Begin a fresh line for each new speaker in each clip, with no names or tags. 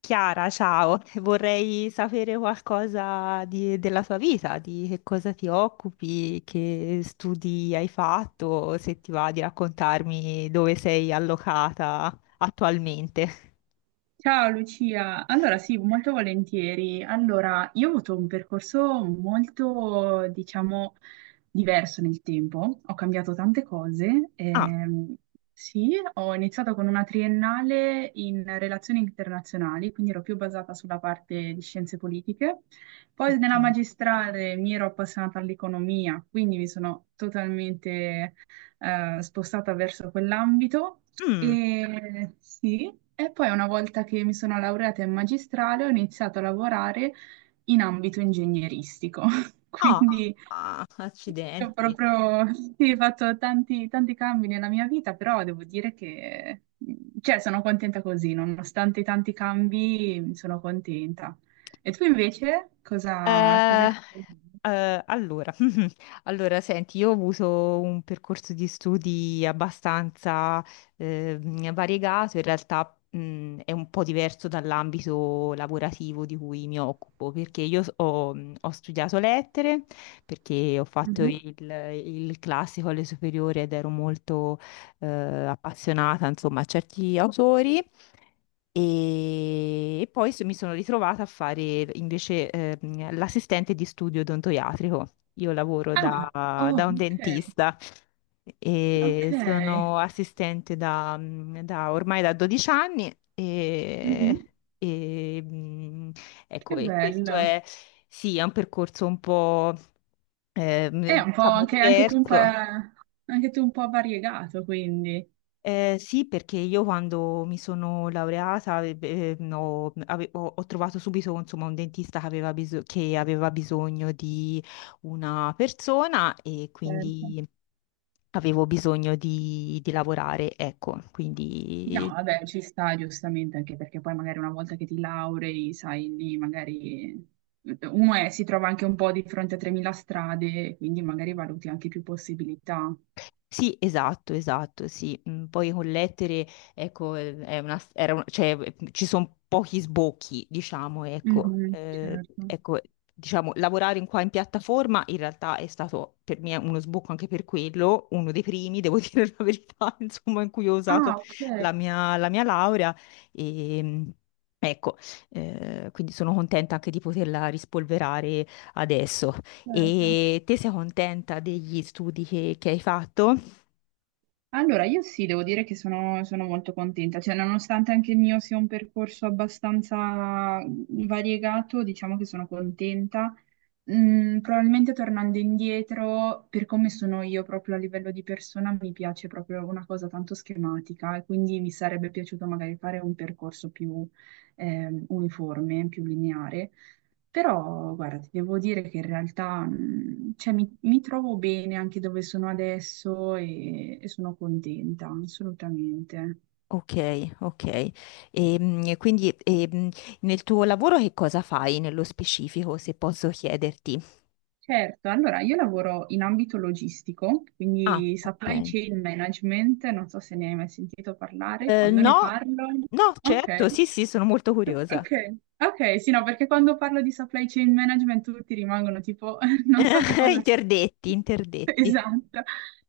Chiara, ciao, vorrei sapere qualcosa della tua vita, di che cosa ti occupi, che studi hai fatto, se ti va di raccontarmi dove sei allocata attualmente.
Ciao Lucia, allora sì, molto volentieri. Allora, io ho avuto un percorso molto, diciamo, diverso nel tempo, ho cambiato tante cose.
Ah,
Sì, ho iniziato con una triennale in relazioni internazionali, quindi ero più basata sulla parte di scienze politiche. Poi nella
ok.
magistrale mi ero appassionata all'economia, quindi mi sono totalmente spostata verso quell'ambito
Mm.
e sì, e poi una volta che mi sono laureata in magistrale ho iniziato a lavorare in ambito ingegneristico,
Ah,
quindi
ah,
ho
accidenti.
proprio sì, fatto tanti, tanti cambi nella mia vita, però devo dire che cioè, sono contenta così, nonostante i tanti cambi, sono contenta. E tu invece cosa, cosa hai
Eh,
fatto?
eh, allora, Allora, senti, io ho avuto un percorso di studi abbastanza eh, variegato, in realtà è un po' diverso dall'ambito lavorativo di cui mi occupo, perché io ho studiato lettere, perché ho fatto
Mhm.
il classico alle superiori ed ero molto appassionata, insomma, a certi autori. E poi mi sono ritrovata a fare invece l'assistente di studio odontoiatrico. Io lavoro
Ah,
da,
oh,
da un
ok,
dentista e
ok.
sono assistente ormai da 12 anni. E,
Mhm.
e, ecco,
Che
e questo
bello.
è, sì, è un percorso un po'
È un po'
diciamo
anche, anche tu un po',
diverso.
anche tu un po' variegato, quindi.
Sì, perché io quando mi sono laureata no, ho, ho trovato subito insomma, un dentista che aveva bisogno di una persona e
Certo.
quindi avevo bisogno di lavorare, ecco,
No,
quindi.
vabbè, ci sta giustamente, anche perché poi magari una volta che ti laurei, sai, lì magari uno è- si trova anche un po' di fronte a 3.000 strade, quindi magari valuti anche più possibilità.
Sì, esatto, esatto, sì. Poi con lettere, ecco, è una, era un- cioè, ci sono pochi sbocchi, diciamo, ecco.
Mhm, certo.
Ecco, diciamo, lavorare in qua in piattaforma in realtà è stato per me uno sbocco anche per quello, uno dei primi, devo dire la verità, insomma, in cui ho usato
Ah, ok,
la mia laurea. E, mm, ecco, quindi sono contenta anche di poterla rispolverare adesso.
certo.
E te sei contenta degli studi che hai fatto?
Allora, io sì, devo dire che sono, sono molto contenta, cioè nonostante anche il mio sia un percorso abbastanza variegato, diciamo che sono contenta. Mm, probabilmente tornando indietro, per come sono io proprio a livello di persona, mi piace proprio una cosa tanto schematica e quindi mi sarebbe piaciuto magari fare un percorso più uniforme, più lineare. Però, guarda, ti devo dire che in realtà, cioè, mi trovo bene anche dove sono adesso e sono contenta, assolutamente.
Ok, ok. Quindi nel tuo lavoro che cosa fai nello specifico, se posso chiederti?
Certo, allora io lavoro in ambito logistico,
Ah,
quindi supply
ok.
chain management, non so se ne hai mai sentito parlare,
Eh,
quando ne
no,
parlo.
no,
Ok.
certo, sì, sì, sono molto curiosa.
Ok, ok, sì, no, perché quando parlo di supply chain management tutti rimangono tipo, non so che cosa sia.
Interdetti, interdetti.
Esatto.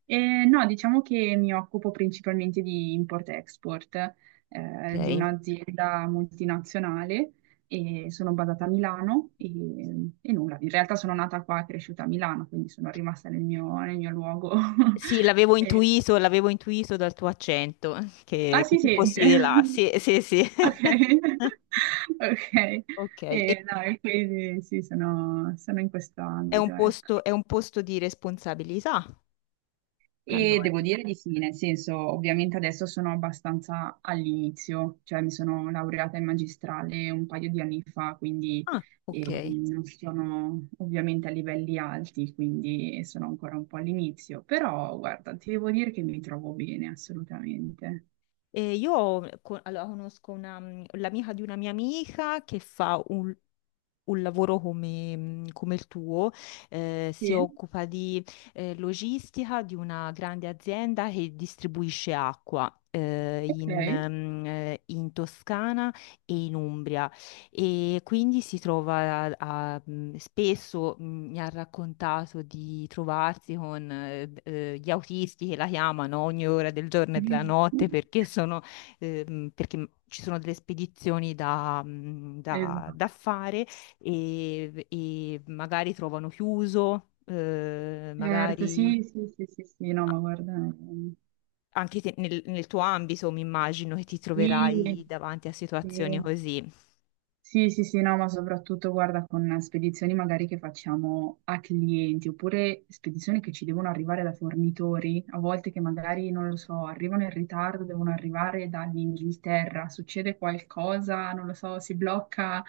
No, diciamo che mi occupo principalmente di import-export, di
Ok.
un'azienda multinazionale e sono basata a Milano e nulla, in realtà sono nata qua e cresciuta a Milano, quindi sono rimasta nel mio luogo.
Sì,
Eh,
l'avevo intuito dal tuo accento,
ah
che
sì,
tu
sì.
fossi di là. Sì, sì, sì.
Ok, ok.
Ok, e
E, no, e quindi sì, sono, sono in questo ambito, ecco.
è un posto di responsabilità,
E
allora.
devo dire di sì, nel senso, ovviamente adesso sono abbastanza all'inizio, cioè mi sono laureata in magistrale un paio di anni fa, quindi
Ah, ok.
non sono ovviamente a livelli alti, quindi sono ancora un po' all'inizio, però guarda, ti devo dire che mi trovo bene, assolutamente.
E io allora, conosco l'amica di una mia amica che fa un lavoro come il tuo, si
Sì,
occupa di logistica di una grande azienda che distribuisce acqua eh, In,
ok.
ehm, eh, in Toscana e in Umbria, e quindi si trova spesso mi ha raccontato di trovarsi con gli autisti che la chiamano ogni ora del giorno e della notte perché sono perché ci sono delle spedizioni da
Esatto.
fare, e magari trovano chiuso,
Certo,
magari
sì, sì, sì, sì, sì, no, ma guarda,
anche nel, tuo ambito mi immagino che ti
sì,
troverai davanti a situazioni
sì,
così.
sì, sì, sì, no, ma soprattutto guarda con spedizioni magari che facciamo a clienti oppure spedizioni che ci devono arrivare da fornitori, a volte che magari, non lo so, arrivano in ritardo, devono arrivare dall'Inghilterra, succede qualcosa, non lo so, si blocca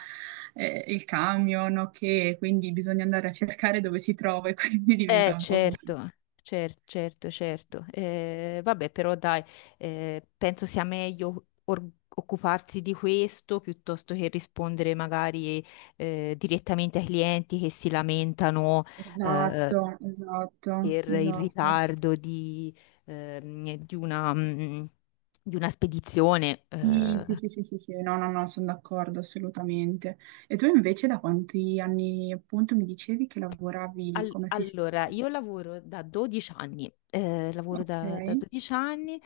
il camion, ok, quindi bisogna andare a cercare dove si trova e quindi diventa un po' complicato.
Certo. Certo, certo, certo. Vabbè, però dai, penso sia meglio occuparsi di questo piuttosto che rispondere magari direttamente ai clienti che si lamentano, eh,
Esatto, esatto,
per il
esatto.
ritardo ehm, di una, mm, di una spedizione.
Sì, sì, sì, sì, sì, sì, no, no, no, sono d'accordo assolutamente. E tu invece da quanti anni appunto mi dicevi che lavoravi
Al-
come assistente?
allora, io lavoro da 12 anni, lavoro
Ok.
da 12 anni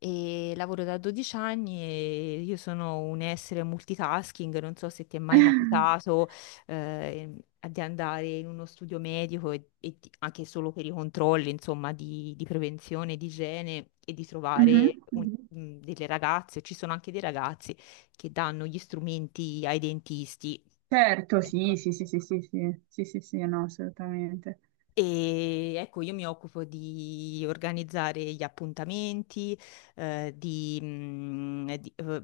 e lavoro da 12 anni e io sono un essere multitasking, non so se ti è mai capitato eh, di andare in uno studio medico e anche solo per i controlli, insomma, di prevenzione, di igiene e di
Mhm,
trovare
mhm.
delle ragazze, ci sono anche dei ragazzi che danno gli strumenti ai dentisti.
Certo, sì,
Ecco.
sì, sì, sì, sì, sì, sì, sì, sì, no, assolutamente.
E ecco, io mi occupo di organizzare gli appuntamenti, eh, di, mm, di, eh,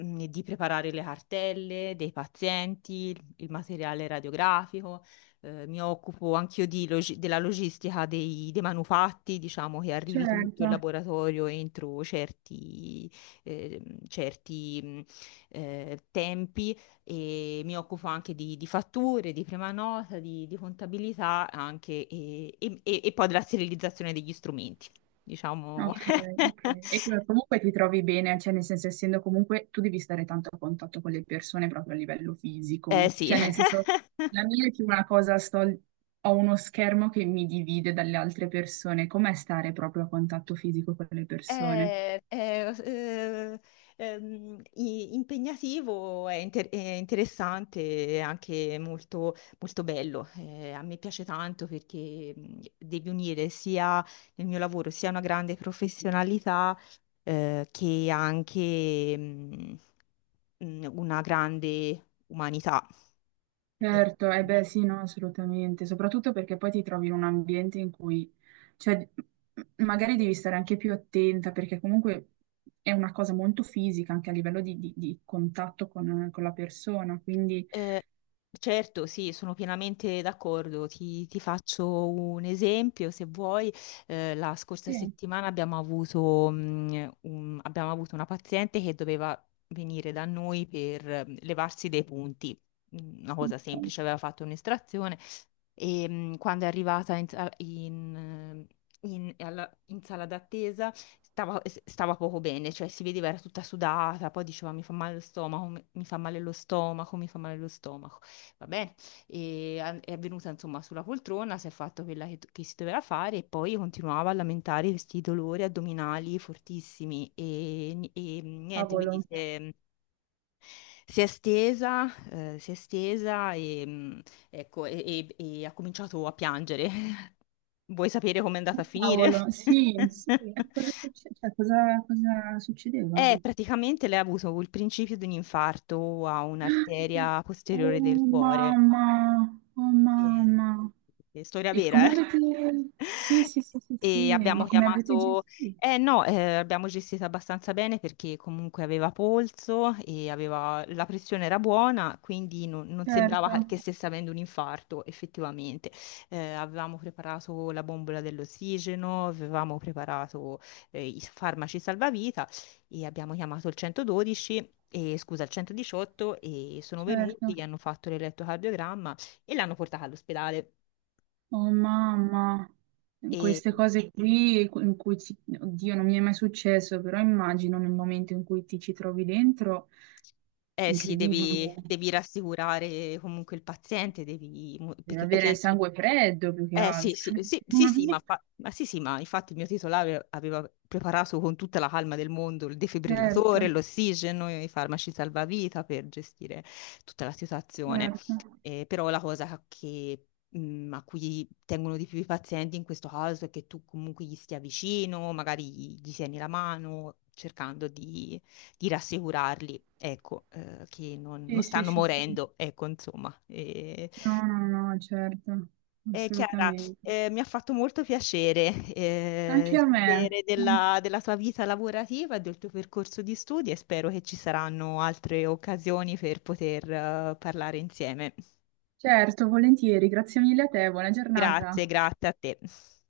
di preparare le cartelle dei pazienti, il materiale radiografico, mi occupo anch'io di della logistica dei manufatti, diciamo che arrivi tutto in
Certo.
laboratorio entro eh, certi tempi, e mi occupo anche di fatture, di prima nota, di contabilità anche e poi della sterilizzazione degli strumenti, diciamo.
Ok, ok. E co- comunque ti trovi bene, cioè nel senso essendo comunque tu devi stare tanto a contatto con le persone proprio a livello
Eh
fisico,
sì,
cioè nel senso la mia è più una cosa, sto, ho uno schermo che mi divide dalle altre persone, com'è stare proprio a contatto fisico con le persone?
è, è, eh, impegnativo, è interessante, è anche molto, molto bello. A me piace tanto perché devi unire sia nel mio lavoro sia una grande professionalità che anche una grande umanità. E,
Certo, eh beh sì, no, assolutamente, soprattutto perché poi ti trovi in un ambiente in cui, cioè, m- magari devi stare anche più attenta perché comunque è una cosa molto fisica anche a livello di contatto con la persona, quindi...
eh, certo, sì, sono pienamente d'accordo. Ti faccio un esempio, se vuoi. La scorsa
Sì,
settimana abbiamo avuto una paziente che doveva venire da noi per levarsi dei punti. Una cosa
ok,
semplice, aveva fatto un'estrazione e quando è arrivata in, sa- in, in- alla- in sala d'attesa stava poco bene, cioè si vedeva era tutta sudata, poi diceva mi fa male lo stomaco, mi fa male lo stomaco, mi fa male lo stomaco, va bene, e è venuta insomma sulla poltrona, si è fatto quella che si doveva fare e poi continuava a lamentare questi dolori addominali fortissimi e niente,
Cavolo,
quindi si è stesa, si è stesa e, ecco, e ha cominciato a piangere. Vuoi sapere com'è andata a finire?
cavolo, sì, sì, cosa succe- cioè, cosa cosa
Eh,
succedeva?
praticamente lei ha avuto il principio di un infarto a un'arteria
Oh
posteriore del cuore.
mamma, oh
E-
mamma.
e storia
E
vera,
come
eh?
avete... Sì, sì, sì, sì,
E
sì,
abbiamo
ma come avete
chiamato,
gestito?
no, abbiamo gestito abbastanza bene perché comunque aveva polso e aveva la pressione era buona, quindi non, non sembrava
Certo,
che stesse avendo un infarto effettivamente. Avevamo preparato la bombola dell'ossigeno, avevamo preparato i farmaci salvavita e abbiamo chiamato il 112, e scusa, il 118, e sono venuti,
certo.
gli hanno fatto l'elettrocardiogramma e l'hanno portata all'ospedale.
Oh mamma, queste cose qui in cui ci... Oddio, non mi è mai successo, però immagino nel momento in cui ti ci trovi dentro,
Eh sì,
incredibile.
devi rassicurare comunque il paziente,
Deve
perché lei
avere il
piange,
sangue freddo più che
eh sì, sì,
altro.
sì, sì, sì, ma, ma sì, sì, ma infatti il mio titolare aveva preparato con tutta la calma del mondo il defibrillatore,
Certo,
l'ossigeno, i farmaci salvavita per gestire tutta la situazione.
certo.
Però la cosa a cui tengono di più i pazienti in questo caso è che tu comunque gli stia vicino, magari gli tieni la mano, cercando di rassicurarli, ecco, che non
Sì, sì,
stanno
sì, sì.
morendo, ecco, insomma.
No, no, no, certo,
Chiara,
assolutamente.
mi ha fatto molto piacere
Anche a me.
sapere della tua vita lavorativa e del tuo percorso di studi e spero che ci saranno altre occasioni per poter parlare insieme.
Certo, volentieri, grazie mille a te, buona giornata.
Grazie, grazie a te.